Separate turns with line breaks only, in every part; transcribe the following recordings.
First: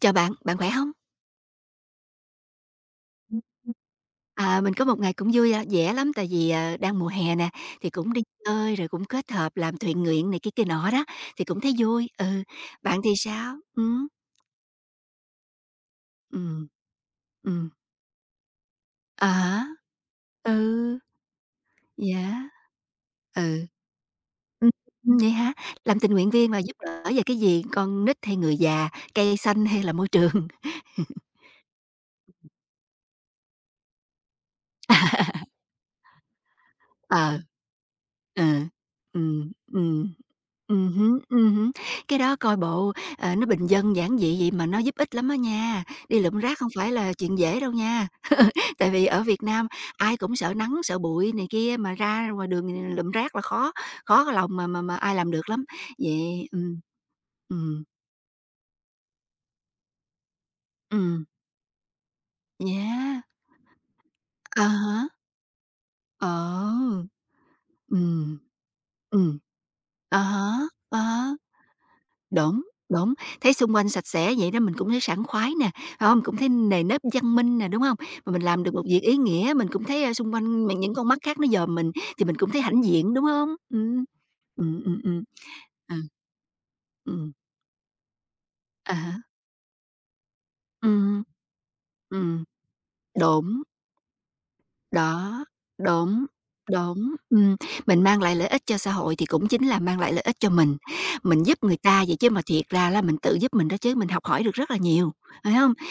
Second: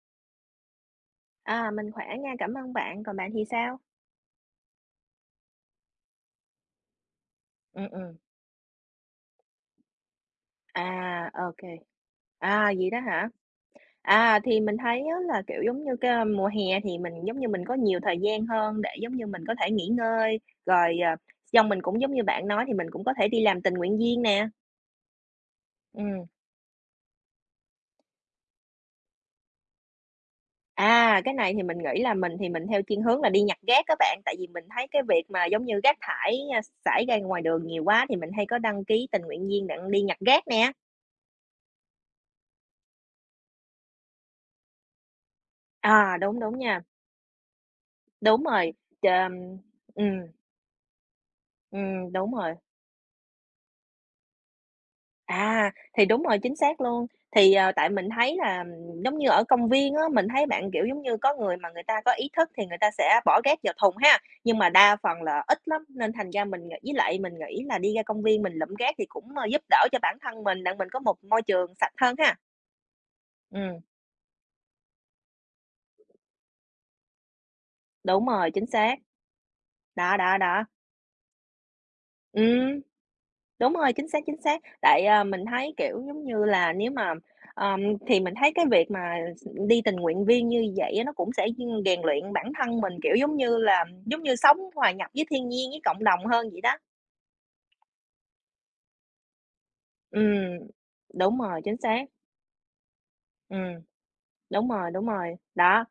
Chào bạn, bạn khỏe không?
À, mình khỏe nha, cảm ơn bạn, còn bạn thì sao?
À, mình có một ngày cũng vui, vẻ lắm, tại vì, đang mùa hè nè,
Ừm,
thì cũng
ừm.
đi chơi rồi cũng kết hợp làm thiện nguyện này kia kia nọ đó,
À,
thì
ok.
cũng thấy vui. Ừ,
À, vậy
bạn
đó
thì
hả?
sao? ừ
À, thì mình thấy á là, kiểu, giống như, cái
ừ
mùa hè thì mình, giống như,
ừ
mình có nhiều thời gian hơn để, giống như,
à
mình có
há.
thể nghỉ ngơi, rồi,
Ừ,
xong mình cũng giống như
dạ
bạn nói thì mình cũng có thể đi
Ừ,
làm tình nguyện viên nè.
ừm, vậy hả? Làm tình
Ừm.
nguyện viên mà giúp đỡ về cái gì? Con nít hay người già, cây xanh hay là môi trường?
À, cái này thì mình nghĩ là mình thì mình theo thiên hướng là đi nhặt rác các bạn, tại vì mình thấy cái việc mà, giống như, rác thải, xả ra
Ờ.
ngoài đường nhiều quá thì mình
Ờ.
hay có đăng ký tình nguyện
Ừm,
viên để đi
ừm.
nhặt rác nè.
Hứm, hứm. Cái đó coi bộ, nó bình dân giản dị vậy mà nó giúp ích lắm á nha,
À,
đi lượm
đúng, đúng
rác không
nha.
phải là chuyện dễ đâu nha.
Đúng rồi,
Tại vì ở
chờm
Việt Nam ai
ừm,
cũng sợ nắng, sợ bụi này kia, mà ra
đúng
ngoài
rồi.
đường thì lượm rác là khó, khó có lòng mà ai làm được lắm.
À, thì đúng rồi,
Vậy,
chính xác luôn. Thì,
Ừm,
tại mình thấy là giống như ở công viên á, mình thấy bạn, kiểu, giống như
ừm,
có người mà người ta có ý thức thì người ta sẽ
yeah.
bỏ rác vào thùng ha, nhưng
À
mà đa
há,
phần là ít lắm, nên
ờ,
thành ra mình nghĩ với lại mình nghĩ là đi ra công
ừm,
viên mình lụm rác thì cũng,
ừm,
giúp đỡ cho bản
à
thân
há,
mình, đặng mình có
à
một
há.
môi trường sạch hơn ha.
Đúng, đúng, thấy xung
Ừm,
quanh sạch sẽ vậy đó mình cũng thấy sảng khoái nè, phải không? Cũng thấy nề nếp văn minh nè, đúng không?
đúng
Mà mình
rồi,
làm
chính
được một
xác.
việc ý nghĩa, mình cũng thấy,
Đó,
xung
đó, đó.
quanh những con mắt khác nó dòm mình thì mình cũng thấy
Ừm.
hãnh diện, đúng hông?
Đúng rồi,
Ừm.
chính xác, chính xác.
Ừm, ừm,
Tại,
ừm.
mình thấy,
Ừ.
kiểu, giống như là, nếu mà ờm, thì mình thấy cái việc
À
mà
há.
đi tình nguyện viên như vậy á, nó
Ừm,
cũng sẽ rèn luyện
ừm,
bản thân mình, kiểu, giống như
đúng.
là, giống như sống hòa nhập với
Đó,
thiên nhiên, với cộng
đúng,
đồng hơn vậy đó.
đúng, ừm. Mình mang lại lợi ích cho xã hội thì cũng chính là mang lại lợi ích cho
Ừm, đúng
mình giúp
rồi, chính
người
xác.
ta vậy chứ mà thiệt ra là mình tự giúp mình đó
Ừm,
chứ, mình học hỏi được rất là
đúng
nhiều,
rồi,
phải không?
đó.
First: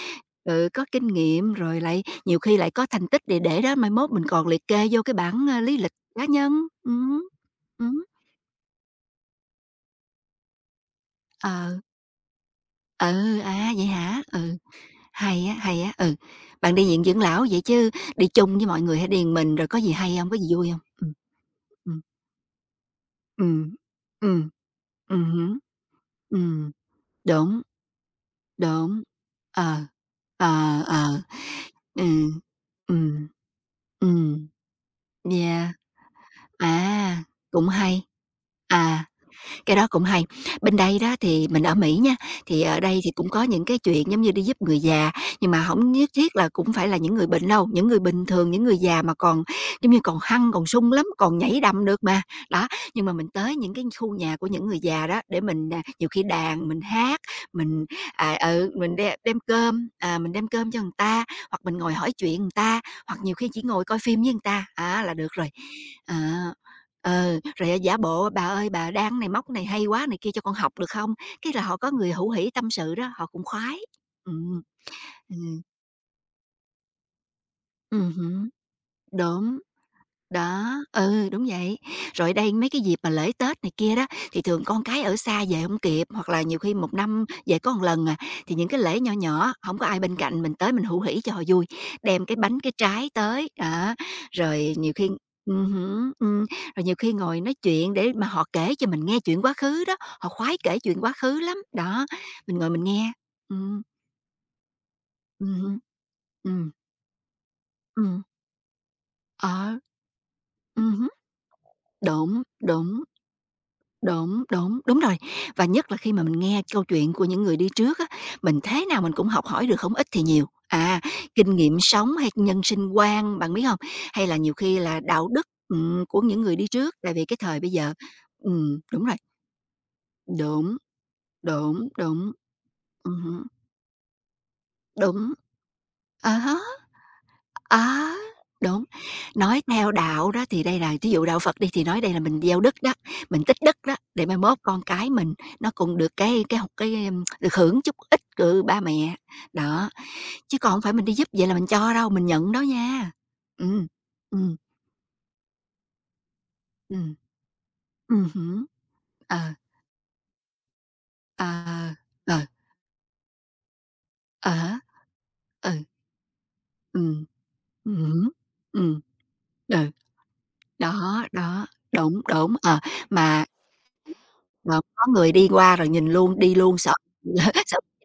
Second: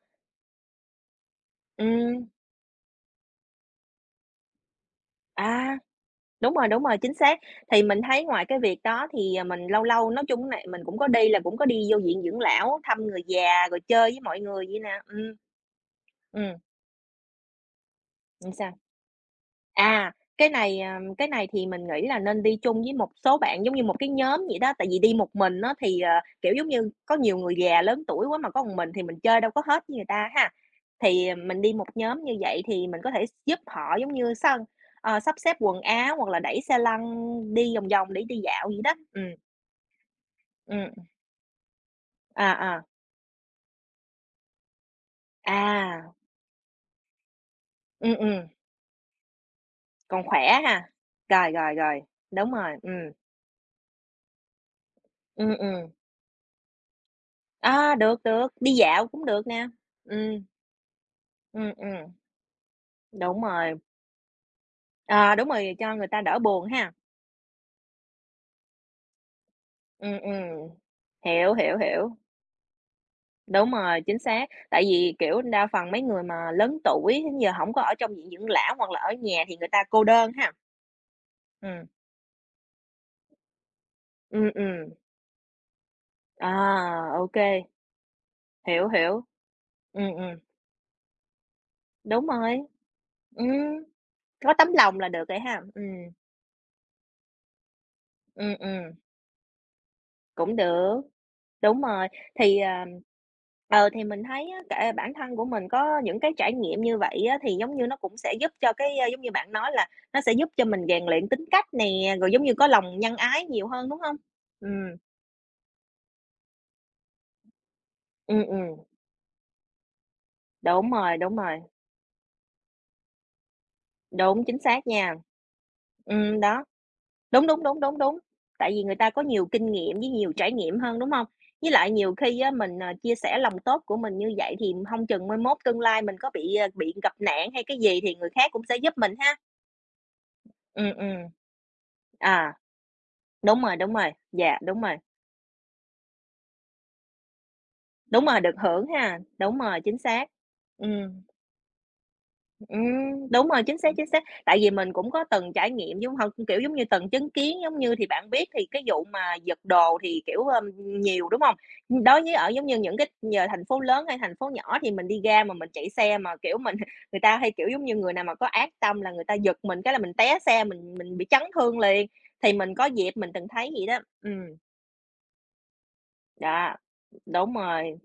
Ừ, có kinh nghiệm rồi lại
Ừm,
nhiều khi lại có thành tích để đó mai mốt mình còn liệt kê vô cái bảng,
à,
lý lịch cá nhân.
đúng rồi, chính
Ừm,
xác. Thì mình
ừm,
thấy ngoài cái việc đó thì, mình lâu lâu nói chung này, mình cũng có đi là cũng có
ờ,
đi vô viện dưỡng lão, thăm người
ừ,
già,
à,
rồi
vậy
chơi với
hả?
mọi
Ừ,
người vậy nè.
hay á, ừ.
Ừm,
Bạn đi viện dưỡng lão vậy chứ đi chung với
sao?
mọi người hay đi một mình, rồi có gì
À,
hay không có
cái
gì vui
này,
không? Ừm.
cái này thì mình
Ừm.
nghĩ là nên đi chung với một số bạn,
Ừm,
giống như một cái nhóm
ừm,
vậy đó. Tại vì đi một
hứm.
mình á thì, kiểu, giống
Ừm,
như, có nhiều người
đúng,
già lớn tuổi quá mà có một mình thì
đúng.
mình chơi đâu có
Ờ,
hết với người ta ha.
ờ, ờ,
Thì, mình đi một nhóm như
ừm,
vậy thì mình có thể
ừm,
giúp họ, giống như,
ừm,
sao, sắp xếp
yeah,
quần áo hoặc là đẩy xe lăn
à, cũng
đi vòng
hay.
vòng để đi dạo vậy đó.
À. Cái đó cũng hay. Bên
Ừm,
đây đó thì mình ở Mỹ nha, thì
à,
ở
à,
đây thì cũng có những cái chuyện giống như đi giúp người già, nhưng mà không nhất
à,
thiết là cũng phải là những người bệnh đâu, những người
ừm,
bình
ừm,
thường, những người già mà còn giống như còn
còn
hăng,
khỏe
còn
ha.
sung lắm, còn
Rồi,
nhảy
rồi,
đầm
rồi,
được mà.
đúng
Đó,
rồi,
nhưng mà mình tới những cái khu nhà của những người già đó để mình,
ừm.
nhiều khi đàn, mình hát, mình,
À, được,
à,
được, đi
ừ, mình
dạo
đem
cũng
đem
được nè.
cơm, mình
Ừm.
đem cơm cho người ta, hoặc
Ừm,
mình ngồi hỏi
ừm,
chuyện người ta, hoặc nhiều
đúng
khi chỉ
rồi,
ngồi coi phim với người ta, á, là được
à, đúng
rồi.
rồi, cho người
Ờ.
ta đỡ buồn ha.
Ờ, rồi, giả bộ: "Bà ơi, bà đan này, móc này hay quá này
Ừm,
kia cho con
ừm,
học được không?"
hiểu,
Cái là
hiểu,
họ có người
hiểu,
hữu hỉ tâm sự đó, họ cũng
đúng
khoái.
rồi, chính xác.
Ừm,
Tại vì, kiểu,
ừm,
đa phần mấy người mà lớn tuổi đến giờ không có ở trong viện dưỡng
ừm
lão hoặc là ở nhà thì
đúng.
người ta cô đơn ha.
Đó, ừ, đúng vậy.
Ừm,
Rồi đây mấy cái dịp mà lễ Tết này kia đó, thì
ừm,
thường con
ừm,
cái ở xa về không kịp, hoặc là nhiều khi một
à,
năm
ô,
về có một lần à, thì những cái
hiểu,
lễ nhỏ
hiểu,
nhỏ, không có ai
ừm,
bên
ừm,
cạnh, mình tới mình hủ hỉ cho họ vui,
đúng
đem cái bánh,
rồi,
cái trái
ừm,
tới, đó.
có tấm
Rồi nhiều
lòng là
khi
được rồi ha.
Ừm hứm, ừm. Rồi nhiều khi ngồi nói chuyện để mà họ
Ừm,
kể cho
ừm,
mình nghe chuyện quá khứ đó, họ
cũng
khoái kể
được.
chuyện quá khứ lắm,
Đúng
đó,
rồi,
mình
thì,
ngồi mình nghe. Ừm,
thì mình thấy á, cả bản thân của mình
hưm,
có những cái trải
ừm,
nghiệm như vậy á, thì giống như nó cũng sẽ giúp cho cái, giống như bạn nói
ờ,
là nó sẽ giúp cho mình rèn
hứm,
luyện tính cách nè, rồi giống
đúng,
như có lòng
đúng.
nhân ái nhiều hơn, đúng không?
Đúng,
Ừ
đúng, đúng rồi. Và nhất là khi mà mình nghe câu chuyện của những người đi trước á,
ừ
mình thế nào mình cũng học hỏi được không ít thì nhiều.
đúng
À,
rồi, đúng
kinh
rồi,
nghiệm sống hay nhân sinh quan, bạn biết không? Hay là
đúng,
nhiều
chính
khi
xác
là
nha.
đạo đức, của
Ừ
những người
đó.
đi trước, tại vì cái
Đúng,
thời
đúng,
bây
đúng,
giờ.
đúng, đúng. Tại
Ừm,
vì người
đúng
ta
rồi,
có nhiều kinh nghiệm với nhiều trải
đúng,
nghiệm hơn, đúng không? Với
đúng,
lại nhiều
đúng,
khi á mình, chia sẻ
ừm
lòng tốt của mình như vậy thì không chừng
đúng,
mai mốt tương lai mình có
à
bị,
há.
ờ, bị gặp nạn hay cái gì
Á,
thì người khác cũng sẽ
đúng.
giúp mình ha.
Nói theo đạo đó thì đây
Ừ
là thí
ừ
dụ đạo Phật đi, thì nói đây là mình
à,
gieo đức đó, mình tích đức
đúng
đó,
rồi,
để mai
dạ,
mốt con cái mình nó cũng được cái h cái, ưm, được hưởng chút ít
đúng rồi, được
từ ba
hưởng
mẹ.
ha, đúng rồi,
Đó,
chính xác.
chứ còn hổng
Ừ.
phải mình đi giúp vậy là mình cho đâu, mình nhận đó nha.
Đúng rồi,
ừ
chính xác, chính xác.
ừ
Tại vì mình cũng có từng trải nghiệm, giống hông? Kiểu, giống như,
ừ
từng chứng kiến, giống như, thì
ừ
bạn biết
hứm,
thì cái vụ mà
ờ,
giật đồ thì, kiểu, nhiều, đúng
ờ,
hông? Đối với
ờ,
ở, giống như, những cái giờ thành phố lớn hay thành phố
à
nhỏ
há,
thì mình đi ra mà mình
ừ,
chạy xe mà, kiểu, mình người
ừm,
ta hay, kiểu, giống như, người nào
hứm,
mà có ác tâm là người ta giật
ừ,
mình cái là mình té xe, mình bị
đó,
chấn
đó,
thương liền,
đúng,
thì
đúng,
mình
ờ,
có dịp mình
mà.
từng thấy vậy đó.
Ờ, có người đi qua rồi nhìn luôn, đi
Đó,
luôn sợ
đúng
sợ
rồi.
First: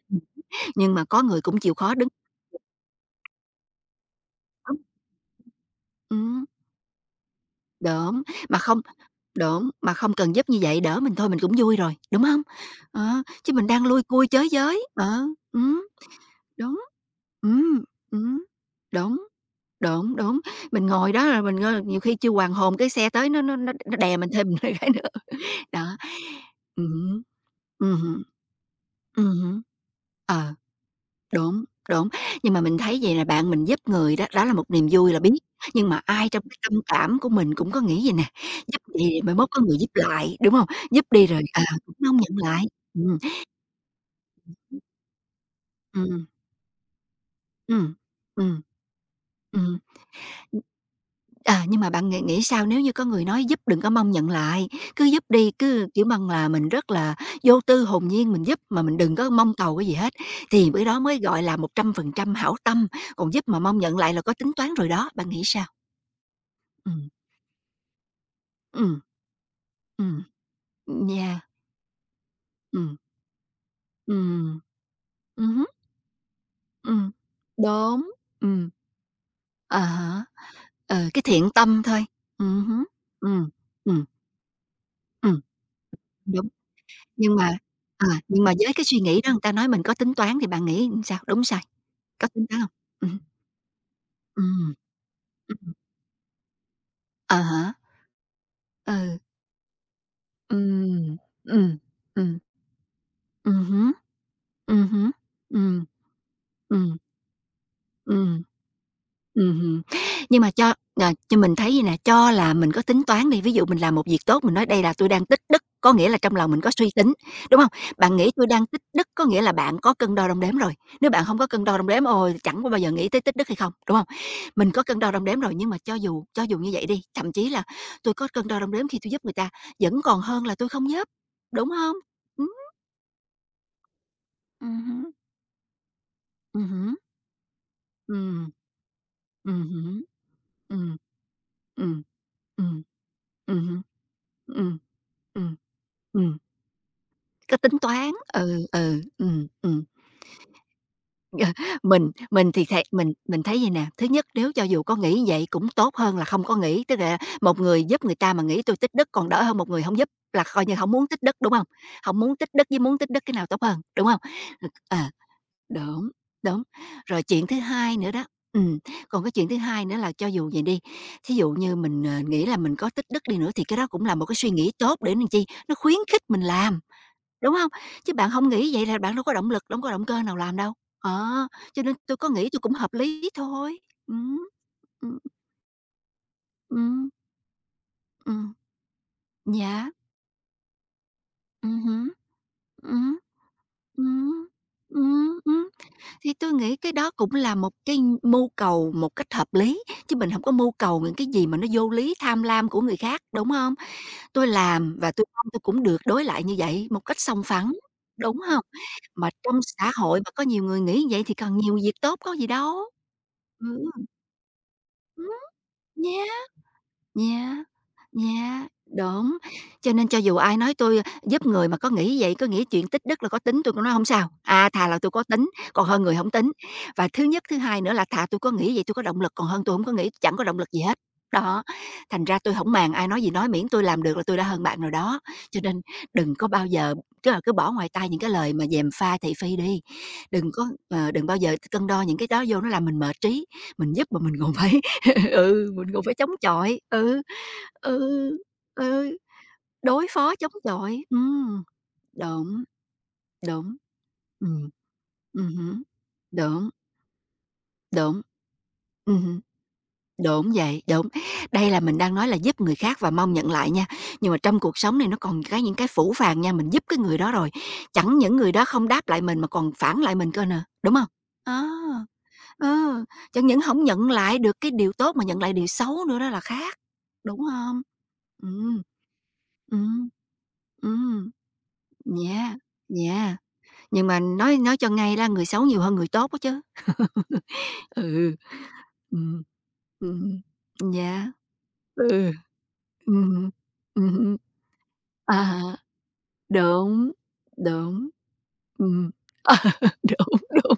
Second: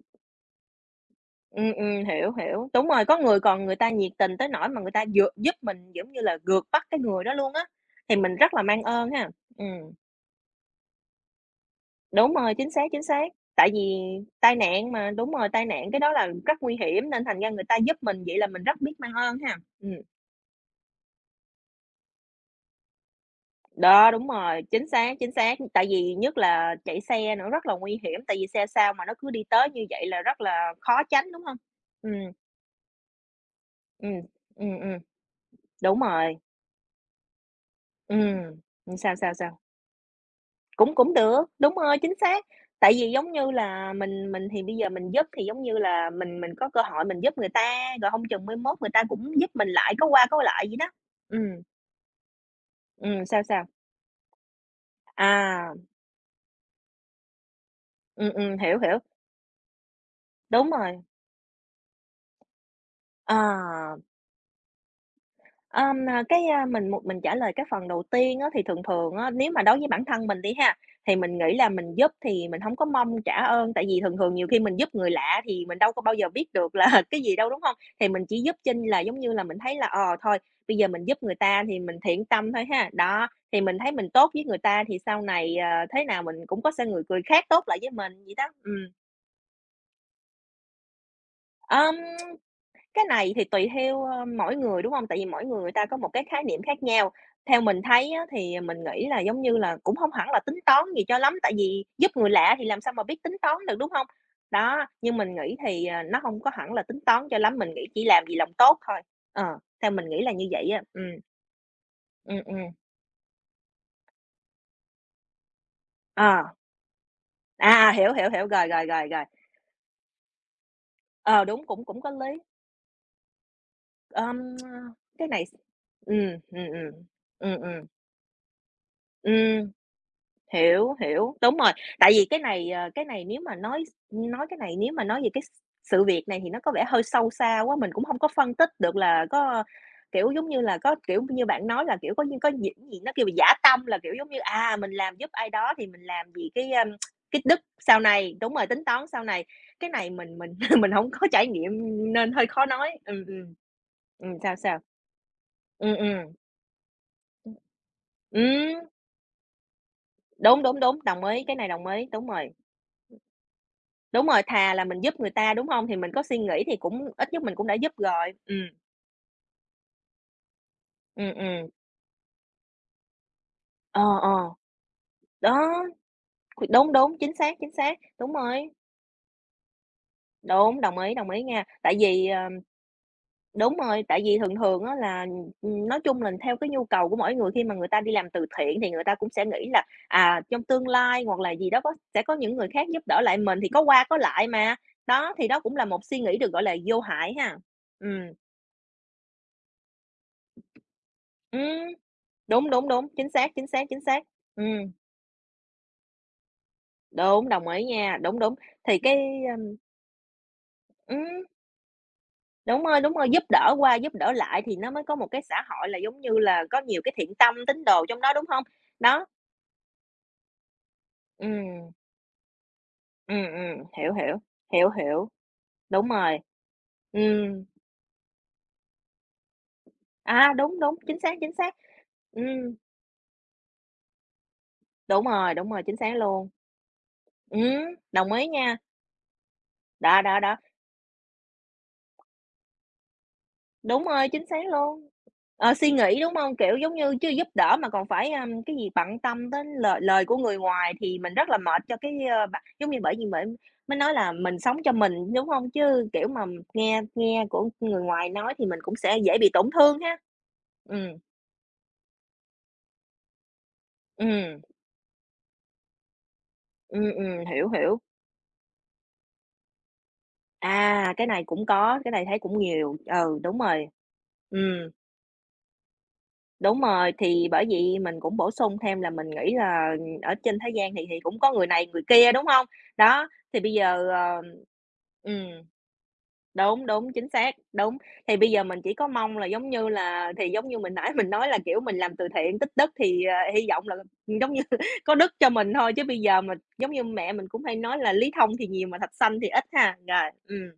nhưng mà có người cũng chịu khó đứng
Hiểu, hiểu. Đúng rồi, có người còn người ta nhiệt tình tới nỗi
lắm.
mà người ta dược giúp mình, giống như là,
Ừm,
gượt bắt cái người đó luôn á, thì
đúng,
mình rất
mà
là
không
mang ơn ha. Ừm,
mà không cần giúp như vậy đỡ mình thôi mình cũng vui rồi, đúng
đúng
không?
rồi, chính xác, chính
Ờ,
xác.
chứ mình
Tại vì
đang lui cui chới
tai
giới,
nạn mà, đúng rồi, tai
ừm,
nạn cái đó là rất nguy
đúng.
hiểm nên thành ra người ta
Ừm,
giúp mình, vậy
ừm,
là mình rất biết mang
đúng,
ơn ha.
đúng, đúng, mình ngồi đó rồi mình ngơ nhiều khi chưa hoàn hồn cái xe tới nó
Đó,
đè
đúng
mình thêm
rồi, chính
cái nữa.
xác, chính xác. Tại
Đó,
vì nhất là chạy xe nữa rất là
hứm,
nguy hiểm,
ừm
tại vì xe sao mà nó cứ đi
ừm
tới như vậy là rất
Ờ.
là khó tránh, đúng không?
Đúng, đúng.
Ừm,
Nhưng mà mình thấy vậy là bạn mình giúp người
ừm,
đó, đó là một
ừm,
niềm
ừm,
vui là biết, nhưng
đúng
mà ai
rồi.
trong cái tâm cảm của mình cũng có nghĩ vầy nè, giúp
Ừm, sao,
vậy
sao,
mai mốt
sao?
có người giúp lại, đúng hông?
Cũng
Giúp
cũng
đi rồi,
được,
à,
đúng
cũng
rồi, chính
hông nhận
xác.
lại.
Tại vì
Ừm,
giống như là mình thì bây giờ mình giúp thì giống như là
ừm,
mình có cơ hội mình giúp người ta,
ừm,
rồi hông chừng mai
ừm,
mốt người ta cũng giúp mình
ừm.
lại, có qua có lại vậy đó. Ừm,
À, nhưng mà bạn nghĩ nghĩ sao nếu như có người
sao,
nói giúp
sao?
đừng có mong nhận lại, cứ giúp đi,
À,
cứ, kiểu, bằng là mình rất là vô tư hồn nhiên mình giúp
hiểu,
mà mình
hiểu,
đừng có mong cầu cái gì hết,
đúng
thì bữa đó
rồi,
mới gọi là 100% hảo tâm, còn
ờ.
giúp mà mong nhận lại là có tính toán rồi đó, bạn nghĩ sao?
Cái, mình một
Ừm.
mình trả lời cái phần đầu tiên á, thì thường
Ừm,
thường á, nếu mà đối với bản thân mình đi ha, thì mình
yeah,
nghĩ là mình giúp thì mình không có
ừm,
mong trả ơn, tại vì thường thường nhiều khi
ừm,
mình giúp người lạ thì
hứm,
mình đâu có bao giờ biết được là
ừm,
cái gì đâu, đúng không? Thì
đúng,
mình chỉ giúp
ừm,
chinh là giống như là mình thấy
à
là,
há,
thôi, bây giờ
ờ
mình giúp
cái
người
thiện
ta thì
tâm
mình
thôi,
thiện tâm thôi
hứm,
ha. Đó,
ừm,
thì mình thấy
ừm,
mình tốt với người ta thì sau
ừm,
này, thế nào mình
đúng.
cũng có sẽ người cười
Nhưng
khác
mà
tốt lại với
à,
mình vậy đó.
nhưng mà với cái
Ừm.
suy nghĩ đó người ta nói mình có tính toán thì bạn nghĩ sao? Đúng sai?
Ờm.
Có tính toán hông?
Cái
Ừm,
này thì tùy theo, mỗi
ừm,
người, đúng không? Tại vì mỗi người người
ừm,
ta có một cái khái niệm khác nhau.
à
Theo
há,
mình thấy á, thì mình nghĩ
ừ,
là giống như là cũng không hẳn là tính toán gì
ừm,
cho lắm, tại
ừm,
vì giúp người
ừm,
lạ thì làm sao mà biết tính toán được, đúng
hứm,
không? Đó,
hứm,
nhưng mình nghĩ
ừm,
thì, nó không có hẳn là
ừm,
tính toán cho lắm, mình nghĩ chỉ làm vì
ừm.
lòng tốt thôi. Ờ,
Ừm.
theo mình nghĩ là
Nhưng
như
mà
vậy
cho
á. Ừ
ờ, cho mình thấy vầy nè, cho là mình
ừm.
có tính toán đi, ví dụ mình làm một việc tốt, mình nói đây là tôi đang tích đức, có nghĩa là trong lòng
Ờ,
mình có suy tính, đúng hông?
à, hiểu,
Bạn
hiểu,
nghĩ
hiểu,
tôi
rồi,
đang tích
rồi,
đức
rồi, rồi.
có nghĩa là bạn có cân đo đong đếm rồi, nếu bạn hông
Ờ,
có cân
đúng,
đo
cũng
đong
cũng
đếm,
có
ôi,
lý.
chẳng có bao giờ nghĩ tới tích đức hay không, đúng hông?
Ờm,
Mình có cân đo đong
cái
đếm
này
rồi, nhưng mà cho
ừ
dù cho
ừ
dù như
ừ
vậy
ừ
đi, thậm
ừ
chí là tôi có cân đo đong đếm khi tui giúp người ta, vẫn còn hơn là tui không
hiểu,
giúp,
hiểu, đúng
đúng
rồi.
hông?
Tại vì cái
Ừm.
này, cái này nếu mà nói cái này nếu mà
Hứm.
nói về cái sự việc này thì nó có vẻ
Hứm,
hơi sâu xa quá, mình cũng không có
ừm.
phân tích được là có,
Hứm.
kiểu, giống như là, có,
Ừm.
kiểu như, bạn nói là,
Ừm.
kiểu, có như có
Ừm.
những gì nó kêu là dã
Hứm.
tâm, là, kiểu, giống như, à,
Ừm.
mình làm giúp ai
Ừm.
đó thì mình làm
Ừm,
vì cái
có
đức
tính
sau
toán,
này đúng rồi,
ừ,
tính
ừ,
toán sau này.
ừm.
Cái này mình mình không có trải
Ờ,
nghiệm nên hơi
mình thì
khó
thề
nói.
mình thấy vầy nè, thứ nhất nếu
Sao,
cho
sao?
dù có nghĩ vậy cũng
Ừm,
tốt hơn là
ừm,
không có nghĩ, tức là một người giúp người ta mà nghĩ tui
ừm,
tích đức còn đỡ hơn một người hổng giúp là
đúng,
coi như
đúng,
hổng
đúng,
muốn tích
đồng
đức,
ý,
đúng
cái
hông?
này đồng ý,
Hổng
đúng
muốn
rồi.
tích đức với muốn tích đức cái nào tốt hơn, đúng hông?
Đúng rồi, thà là
Ờ.
mình giúp người ta, đúng hông? Thì
Đúng,
mình có suy
đúng.
nghĩ thì cũng
Rồi
ít nhất
chuyện
mình
thứ
cũng đã giúp
hai nữa đó,
rồi.
ừm, còn cái chuyện thứ hai nữa là cho dù vậy đi,
Ừm,
thí dụ
ừm.
như mình, nghĩ là mình có tích đức đi nữa thì cái đó
Ờ,
cũng là một cái suy
ờ,
nghĩ tốt để làm chi, nó
đó,
khuyến khích mình làm,
đúng, đúng,
đúng không?
chính xác,
Chứ bạn
đúng
không
rồi,
nghĩ vậy là bạn đâu có động lực, đâu có động cơ nào làm đâu.
đúng, đồng ý
Ờ,
nha.
cho
Tại
nên tôi
vì,
có nghĩ tôi cũng hợp lý
đúng
thôi.
rồi, tại vì
Ừm,
thường thường á
ừm,
là, nói chung là theo cái nhu cầu
ừm,
của mỗi người khi mà người ta đi làm từ
ừm,
thiện thì người ta cũng sẽ nghĩ là,
yeah,
à, trong tương lai hoặc là gì đó có
hứm,
sẽ có những người khác giúp
ừm,
đỡ lại mình thì có qua có lại
ừm,
mà. Đó, thì đó
ừm.
cũng là một suy
Thì
nghĩ được
tôi
gọi là
nghĩ cái
vô
đó
hại
cũng là
ha.
một cái
Ừm,
mưu cầu một cách hợp lý, chứ mình hổng có mưu cầu những cái gì mà nó
ừm.
vô lý, tham lam
Đúng,
của
đúng,
người
đúng,
khác,
chính
đúng
xác, chính
hông?
xác, chính xác.
Tôi
Ừm,
làm và tôi mong tôi cũng được đối lại như vậy một cách song
đúng, đồng
phẳng,
ý nha, đúng,
đúng
đúng.
hông?
Thì cái,
Mà trong
ưm,
xã hội mà có nhiều người nghĩ vậy thì còn nhiều việc tốt có gì đâu.
đúng rồi, giúp đỡ qua
Ừm,
giúp đỡ lại thì nó mới có một
ừm,
cái xã hội là, giống như
yeah.
là, có nhiều cái thiện tâm,
Yeah,
tín đồ trong đó, đúng không?
yeah,
Đó,
đúng. Cho nên cho dù ai nói tôi giúp người mà có
ừm,
nghĩ vậy, có nghĩ chuyện tích đức là có tính, tôi cũng nói không
hiểu,
sao,
hiểu,
à, thà
hiểu,
là tôi có
hiểu,
tính còn hơn
đúng
người không
rồi.
tính. Và thứ nhất, thứ
Ừm,
hai nữa là thà tôi có nghĩ vậy tôi có động lực còn hơn tôi không có nghĩ chẳng có
à,
động lực
đúng,
gì
đúng,
hết.
chính xác, chính
Đó,
xác.
thành ra tôi không
Ừm,
màng ai nói gì nói, miễn tôi làm được là tôi đã hơn bạn rồi đó. Cho
đúng
nên
rồi, chính xác
đừng
luôn.
có bao giờ tức cứ
Ừm,
bỏ ngoài tai những cái
đồng ý
lời mà
nha.
dèm pha thị phi đi,
Đó, đó,
đừng
đó.
có ờ, đừng bao giờ cân đo những cái đó vô nó làm mình mệt trí, mình
Đúng
giúp mà
rồi,
mình
chính
còn
xác
phải
luôn.
Ừ,
Ờ, suy
mình cũng phải
nghĩ,
chống
đúng hông? Kiểu,
chọi,
giống như,
ừ,
chứ giúp đỡ mà còn phải,
ừ,
a, cái gì
ừ,
bận tâm tới lời
đối
lời
phó
của
chống
người ngoài
chọi,
thì mình rất là mệt cho cái, ơ, bạn
đúng,
giống như, bởi
đúng.
mới nói là mình
Ừm,
sống cho mình, đúng hông?
hứm,
Chứ, kiểu, mà
đúng,
nghe nghe của người
đúng.
ngoài nói thì mình cũng sẽ dễ
Hứm,
bị tổn thương ha.
đúng vậy, đúng.
Ừm,
Đây là mình đang nói là giúp người khác và mong nhận lại nha, nhưng mà trong
ừm,
cuộc sống này nó còn cái những cái phũ phàng nha, mình giúp cái người đó rồi,
hiểu, hiểu.
chẳng những người đó không đáp lại mình mà còn phản lại mình cơ nè, đúng không?
À, cái này
Á.
cũng có, cái này thấy cũng nhiều,
Ờ,
ừ,
chẳng
đúng
những hổng
rồi.
nhận lại được cái
Ừm.
điều tốt mà nhận lại điều xấu nữa đó là khác,
Đúng rồi,
đúng
thì bởi
hông?
vậy mình cũng bổ sung
Ừm,
thêm là mình nghĩ là
ừm.
ở trên thế gian thì
Ừm,
cũng có người này người kia, đúng
yeah,
hông? Đó,
yeah,
thì bây
nhưng
giờ,
mà
ờ,
nói cho ngay ra người
ừm,
xấu nhiều hơn người tốt á chứ.
đúng, đúng, chính xác, đúng.
Ừ,
Thì bây giờ mình chỉ có mong
ừm,
là giống như là
ừm,
thì giống như mình nãy
yeah,
mình nói là, kiểu, mình làm từ
ừ,
thiện, tích đức thì, ờ,
hứm,
hy vọng là,
hứm,
giống như có đức
à
cho
há,
mình thôi, chứ bây giờ mình giống như
đúng,
mẹ mình cũng hay nói
đúng,
là "Lý thông thì nhiều mà
ừm,
thạch xanh thì ít"
ờ,
ha. Rồi,
đúng, đúng.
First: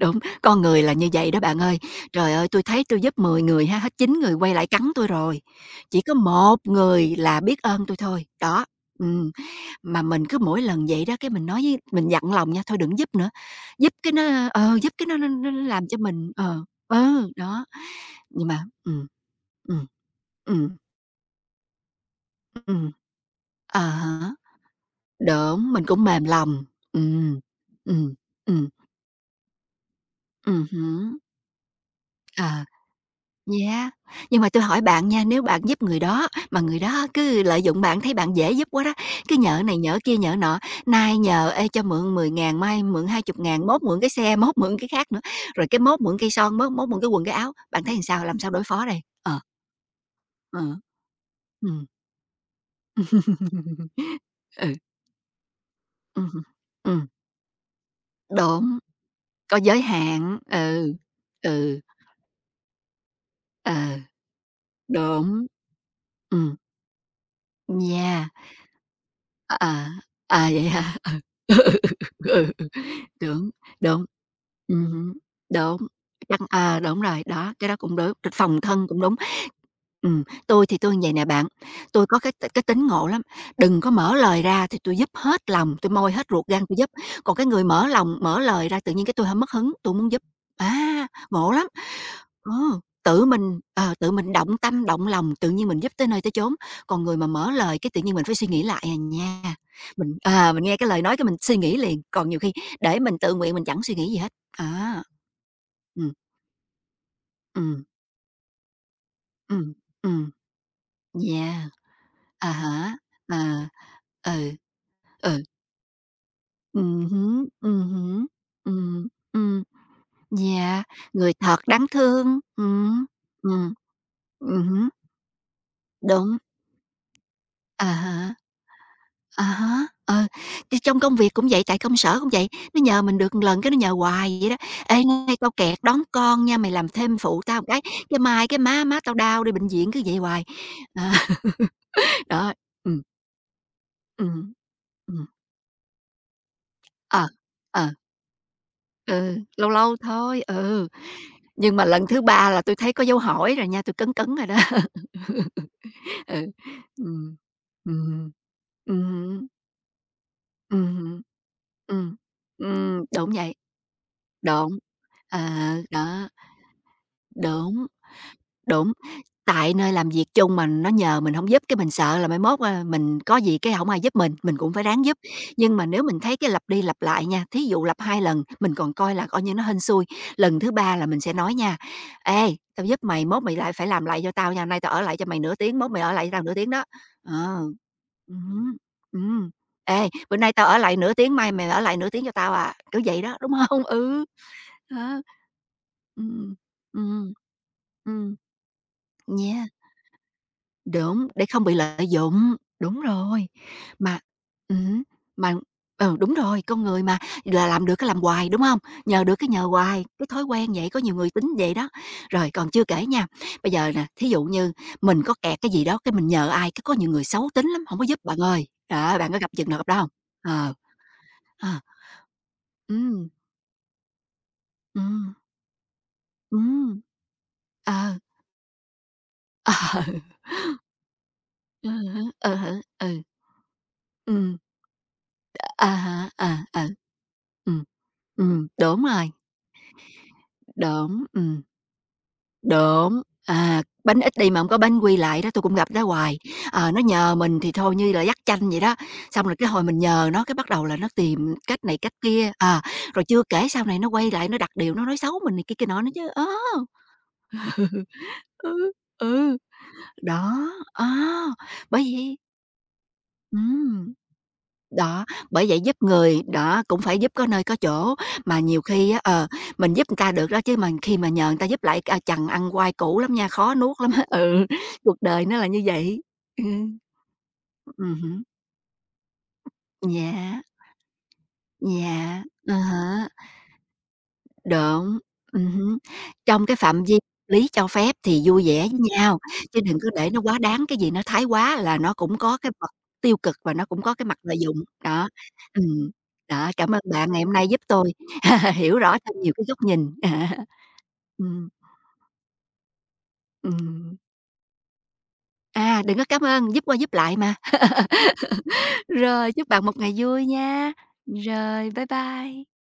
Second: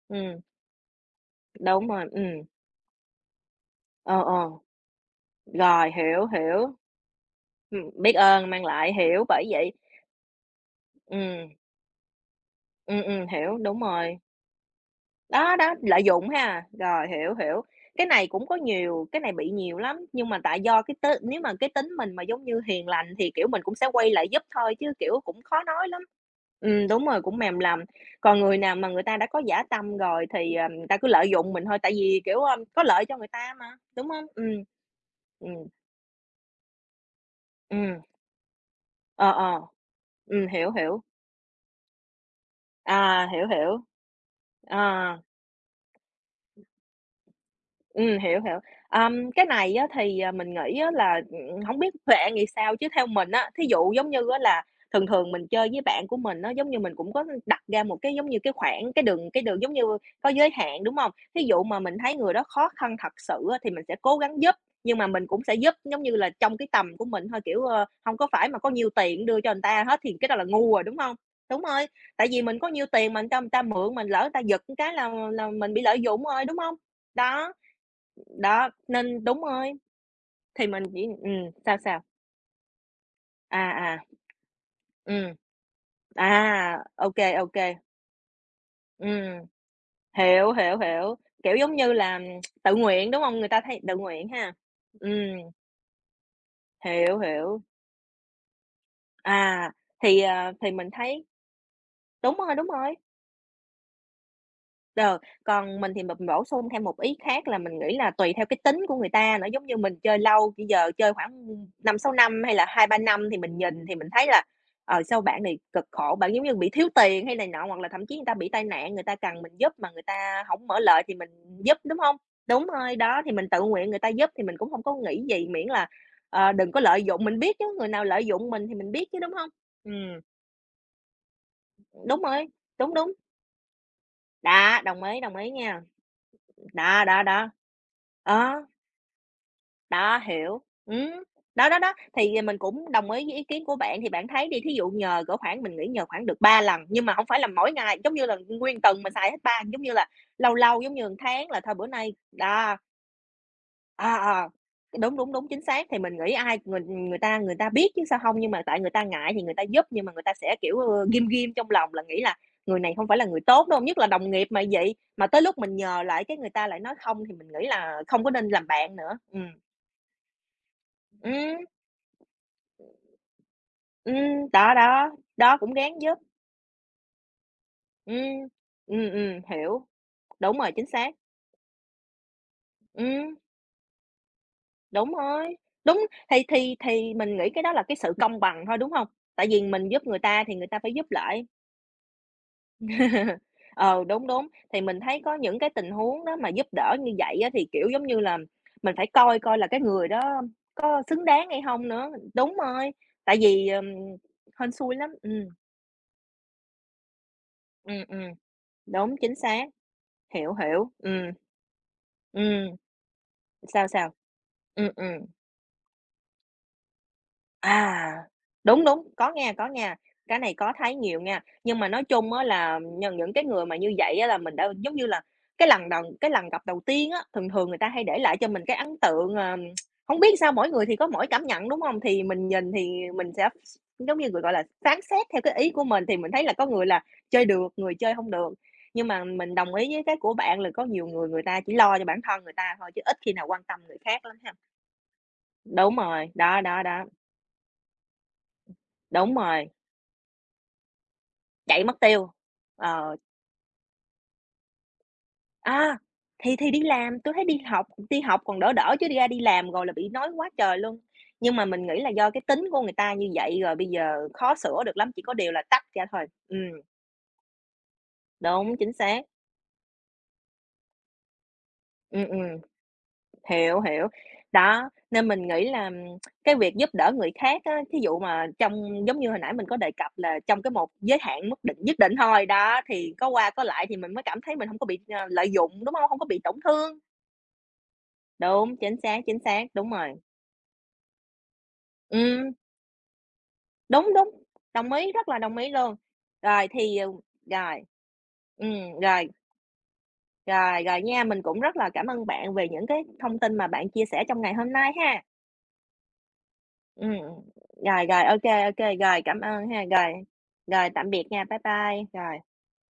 Đúng,
ừm,
con người là như vậy đó bạn ơi.
đúng rồi,
Trời ơi, tôi thấy tôi giúp 10 người ha, hết
ờ,
chín người
ờ,
quay lại cắn tôi rồi,
rồi,
chỉ có
hiểu,
một
hiểu,
người là biết ơn tôi
biết
thôi.
ơn
Đó,
mang lại, hiểu,
ừm,
bởi vậy
mà mình cứ mỗi lần vậy đó,
ừ,
cái mình nói với mình dặn lòng nha, thôi đừng
ừ,
giúp nữa,
hiểu, đúng
giúp cái
rồi.
nó giúp cái nó
Đó, đó,
làm cho
lợi dụng
mình
ha, rồi,
ừ,
hiểu, hiểu.
đó,
Cái này cũng
nhưng
có
mà
nhiều, cái này bị nhiều
ừm,
lắm, nhưng mà tại
ừm,
do cái t nếu mà cái tính mình mà giống như hiền
ừm,
lành thì, kiểu, mình cũng
à
sẽ quay lại
há,
giúp thôi chứ, kiểu, cũng khó
đúng, mình
nói lắm.
cũng mềm lòng. Ừ,
Đúng rồi, cũng mềm lòng.
ừ,
Còn người
ừ,
nào mà người ta đã có giả tâm rồi thì, ờ, người ta cứ
hứm,
lợi dụng mình thôi, tại vì, kiểu, ơ,
à.
có lợi cho người ta mà,
Dạ.
đúng không?
Nhưng
Ừ,
mà tôi hỏi bạn nha, nếu
ừ,
bạn giúp người đó, mà người đó cứ lợi dụng
ừm,
bạn, thấy bạn dễ giúp quá đó,
ờ,
cứ
ờ.
nhờ này nhờ kia nhờ nọ,
Hiểu, hiểu.
nay nhờ: "Ê, cho mượn 10.000 mai mượn hai
À,
chục
hiểu,
ngàn mốt
hiểu.
mượn cái xe, mốt mượn cái khác
Ờ.
nữa, rồi cái mốt mượn cây son, mốt mốt mượn cái quần cái áo." Bạn thấy làm
Hiểu,
sao
hiểu.
đối phó đây? Ờ,
Cái này á thì, à, mình
ờ.
nghĩ á là, hổng
Ừm.
biết bạn nghĩ sao chứ theo mình á, thí dụ giống như á là
Ừ,
thường thường mình chơi với bạn của mình
hưm,
nó giống như mình cũng có đặt ra một cái, giống như, cái
đúng,
khoảng cái đường cái
có
đường giống
giới
như có
hạn,
giới hạn,
ừ,
đúng không? Thí dụ mà
ừ,
mình thấy người đó khó khăn thật sự á thì
ờ,
mình sẽ cố gắng giúp, nhưng mà mình cũng
đúng,
sẽ giúp giống như là
ừ,
trong cái tầm của mình thôi, kiểu, ơ, hông có
yeah.
phải mà có nhiều tiền đưa cho
À,
người ta
à,
hết thì cái đó
à,
là
vậy
ngu rồi, đúng
hả? Ừ.
không? Đúng rồi, tại
Ừ,
vì
ừ,
mình
ừ,
có nhiều tiền mà người ta người
đúng,
ta mượn
đúng.
mình, lỡ người ta giật cái là
Ừm,
là mình
đúng,
bị lợi dụng
chắc
rồi, đúng không?
à đúng rồi,
Đó.
đó, cái đó cũng đúng, phòng
Đó,
thân cũng đúng.
nên đúng rồi, thì
Tôi thì
mình
tôi
chỉ
vầy nè bạn,
sao, sao?
tôi có cái tính ngộ lắm, đừng có
À, à.
mở lời ra thì tôi giúp
Ừm,
hết lòng, tôi moi hết
à,
ruột gan tôi giúp,
ô kê,
còn cái
ô
người
kê.
mở lòng, mở lời ra tự nhiên cái tôi hơi
Ừm,
mất hứng, tôi hông muốn giúp.
hiểu, hiểu,
À,
hiểu,
ngộ
kiểu,
lắm!
giống như là
Ờ,
tự nguyện, đúng hông? Người ta thấy tự
tự
nguyện
mình động
ha.
tâm, động
Ừm,
lòng, tự nhiên mình giúp tới nơi tới chốn, còn người
hiểu,
mà mở
hiểu.
lời cái tự nhiên mình phải suy nghĩ lại à nha.
À, thì, ờ,
Mình
thì
nghe
mình
cái lời nói
thấy
cái mình suy nghĩ liền, còn
đúng
nhiều khi
rồi, đúng rồi.
để mình tự nguyện mình chẳng suy nghĩ gì hết. À,
Rồi, còn mình thì
ừm,
mình bổ sung thêm một ý khác là mình
ừm,
nghĩ là tùy theo cái tính của người ta nữa, giống
ừm,
như mình chơi
ừm,
lâu, bây giờ chơi khoảng
yeah,
5 6 năm
à
hay là hai
há,
ba năm thì
à,
mình nhìn thì mình thấy là,
ừ,
ờ, sao bạn
ừ,
này cực khổ, bạn giống như bị thiếu tiền hay này
hứm,
nọ, hoặc là thậm chí người
hứm,
ta bị tai nạn, người
ừm,
ta cần mình
ừm,
giúp mà người ta không mở
yeah,
lời thì mình
người thật
giúp,
đáng
đúng không?
thương,
Đúng rồi, đó, thì mình tự
ừm,
nguyện người ta giúp thì mình cũng không
hứm,
có nghĩ gì, miễn là,
đúng,
ờ, đừng có lợi dụng, mình biết chứ,
à
người nào lợi
há.
dụng mình thì mình biết chứ, đúng
À
không?
há,
Ừm,
ờ, thì trong công việc cũng vậy, tại công
đúng
sở cũng
rồi,
vậy, nó
đúng,
nhờ
đúng.
mình được một lần cái nó nhờ hoài vậy đó:
Đã
"Ê,
đồng
nay
ý
tao kẹt
nha.
đón con nha, mày làm
Đó,
thêm
đó,
phụ
đó.
tao một cái mai cái
Đó,
má má tao đau đi bệnh viện", cứ vậy
đó,
hoài.
hiểu.
Ờ,
Đó, đó, đó, thì ờ,
đó,
mình cũng
ừ,
đồng ý với ý kiến của bạn, thì bạn
ừ,
thấy đi, thí dụ nhờ
ừm,
cỡ khoảng mình nghĩ nhờ khoảng được 3 lần, nhưng mà không
ờ,
phải là mỗi
ờ,
ngày, giống như là, nguyên tuần mình xài hết
ừ,
3
lâu
giống như
lâu
là
thôi,
lâu lâu,
ừ.
giống như một tháng là thôi
Nhưng mà
bữa
lần
nay
thứ 3 là tôi
đó.
thấy có dấu hỏi rồi nha, tôi cấn
À,
cấn rồi
à,
đó.
đúng, đúng, đúng, chính xác. Thì mình nghĩ
Ừ,
ai người
ừ,
người ta biết
ừ,
chứ sao không nhưng mà tại người
ừ,
ta ngại thì người ta giúp, nhưng mà người ta sẽ,
ừ,
kiểu, ơ, ghim ghim trong lòng là
ừm,
nghĩ là người này không phải là
đúng
người
vậy,
tốt đâu, nhất là đồng nghiệp mà
đúng,
vậy, mà
ờ,
tới lúc mình nhờ lại
đó.
cái người ta lại nói không thì mình nghĩ
Đúng,
là không có nên làm
đúng,
bạn nữa.
tại nơi làm việc chung mà nó nhờ mình hổng giúp
Ừm,
cái mình sợ là mai mốt, a, mình có gì cái hổng ai giúp mình cũng
đó,
phải ráng
đó,
giúp.
đó, cũng
Nhưng mà
ráng
nếu
giúp.
mình thấy cái lặp đi lặp lại nha, thí dụ lặp hai lần,
Ừm,
mình còn coi là coi như nó hên
hiểu.
xui,
Đúng
lần thứ
rồi, chính
3 là
xác.
mình sẽ nói nha: "Ê, tao giúp mày,
Ừm,
mốt mày lại phải làm lại cho tao nha, nay tao ở
đúng
lại cho mày nửa
rồi,
tiếng, mốt mày
đúng,
ở lại cho
thì
tao nửa tiếng
thì
đó."
thì mình nghĩ
Ờ.
cái đó là cái sự công bằng
Hứm,
thôi, đúng không? Tại
ừm.
vì mình giúp
"Ê,
người
bữa
ta
nay
thì
tao
người
ở
ta phải
lại
giúp
nửa tiếng,
lại.
mai mày ở lại nửa tiếng cho tao à." Kiểu vậy đó, đúng hông?
Ờ,
Ừ,
đúng, đúng. Thì mình
đó.
thấy có những cái tình huống
Ừm,
đó mà
ừm.
giúp đỡ như
Ừm.
vậy á, thì, kiểu, giống như
Ừm.
là, mình phải coi coi là
Yeah,
cái người đó có xứng
đúng, để
đáng hay
không bị
không
lợi
nữa. Đúng
dụng,
rồi,
đúng
tại
rồi.
vì,
Mà
hên xui
ừm,
lắm.
mà ừ, đúng rồi, con người mà, là làm được
Ừm,
cái
ừm,
làm hoài, đúng không?
đúng,
Nhờ
chính
được cái nhờ
xác,
hoài, cái thói
hiểu,
quen vậy,
hiểu.
có nhiều người tính vậy đó. Rồi còn
Ừm,
chưa kể nha, bây
sao,
giờ nè,
sao?
thí dụ như
Ừm,
mình
ừm.
có kẹt cái gì đó, cái mình nhờ ai, cái có nhiều người xấu tính lắm, không có
À,
giúp bạn ơi.
đúng, đúng,
Đó,
có
bạn có gặp
nghe có
chừng nào gặp
nghe
đó không?
cái này có
Ờ,
thấy nhiều nha.
ờ,
Nhưng mà nói chung á là những
ừm,
những cái người mà như vậy á là mình đã giống như là
ừm,
cái lần gặp đầu
ừm,
tiên á, thường thường người ta hay
ờ,
để lại cho mình cái ấn tượng, ờ,
ờ,
hổng biết sao mỗi người thì có mỗi cảm nhận, đúng
ừ
không?
hứ,
Thì mình
ừ
nhìn
hứ,
thì
ừ.
mình sẽ giống như, người gọi
Ừm.
là, phán xét theo cái ý của
À
mình thì mình thấy là
há,
có người
à,
là chơi được,
ừ. Ừm,
người chơi không được.
đúng
Nhưng mà
rồi,
mình đồng ý với cái của bạn là có nhiều
đúng,
người người ta chỉ lo cho bản thân người ta thôi chứ ít
đúng.
khi nào quan tâm
À,
người
bánh
khác
ít
lắm
đi
ha.
mà hông có bánh quy lại đó, tui cũng gặp
Đúng
đó
rồi,
hoài.
đó, đó,
Ờ, nó
đó,
nhờ mình thì thôi như là dắt chanh vậy đó,
đúng
xong rồi cái
rồi.
hồi mình nhờ nó cái bắt đầu là nó tìm
Chạy
cách này
mất
cách
tiêu.
kia, à,
Ờ,
rồi chưa kể sau này nó quay lại nó đặt điều nó nói xấu mình này kia kia
a,
nọ nữa chứ. Ờ,
thì đi làm, tui thấy đi học còn đỡ
ừ,
đỡ chứ đi ra đi
ừ,
làm rồi là bị nói quá
đó,
trời luôn.
à,
Nhưng mà mình nghĩ
bởi
là do
vậy
cái tính của người ta như vậy rồi bây
ừm.
giờ khó sửa được lắm, chỉ
Đó,
có điều là
bởi vậy
tách
giúp
ra thôi.
người, đó, cũng phải giúp có nơi có chỗ, mà
Đúng,
nhiều
chính
khi á,
xác.
ờ, mình giúp người ta được đó chứ mà khi mà nhờ người ta giúp lại, a,
Ừm,
chằn
ừm,
ăn oai cũ lắm nha, khó
hiểu,
nuốt
hiểu.
lắm á, ừ,
Đó,
cuộc
nên
đời
mình
nó là
nghĩ
như
là
vậy.
cái việc giúp
Ừm,
đỡ người khác á, thí dụ
hứm,
mà trong giống như hồi nãy mình có đề cập là
yeah,
trong cái một giới hạn mức định nhất định
yeah,
thôi, đó, thì có
à.
qua có lại thì mình mới cảm thấy mình hông có bị,
Đúng,
ờ, lợi dụng, đúng
hứm.
hông? Hông có bị tổn
Trong cái
thương.
phạm vi lý cho phép thì vui
Đúng,
vẻ với
chính
nhau,
xác,
chứ
đúng
đừng có
rồi.
để nó quá đáng, cái gì nó thái quá là nó cũng
Ừm,
có cái mặt tiêu cực và nó cũng
đúng,
có cái
đúng,
mặt lợi dụng,
đồng ý, rất
đó.
là đồng ý luôn.
Ừm,
Rồi
đó, cảm
thì,
ơn
ờ,
bạn ngày hôm nay
rồi,
giúp tôi hiểu rõ
rồi,
thêm nhiều cái góc nhìn.
rồi, rồi nha, mình cũng
Ừm,
rất là cảm ơn bạn về những cái thông tin mà bạn chia
ừm.
sẻ trong ngày hôm nay ha.
À, đừng có cảm ơn, giúp qua
Ừm,
giúp lại mà.
rồi, rồi, ok ok, rồi, cảm
Rồi,
ơn
chúc
ha,
bạn một ngày
rồi,
vui
rồi,
nha.
tạm biệt nha, bye
Rồi,
bye,
bye
rồi.
bye.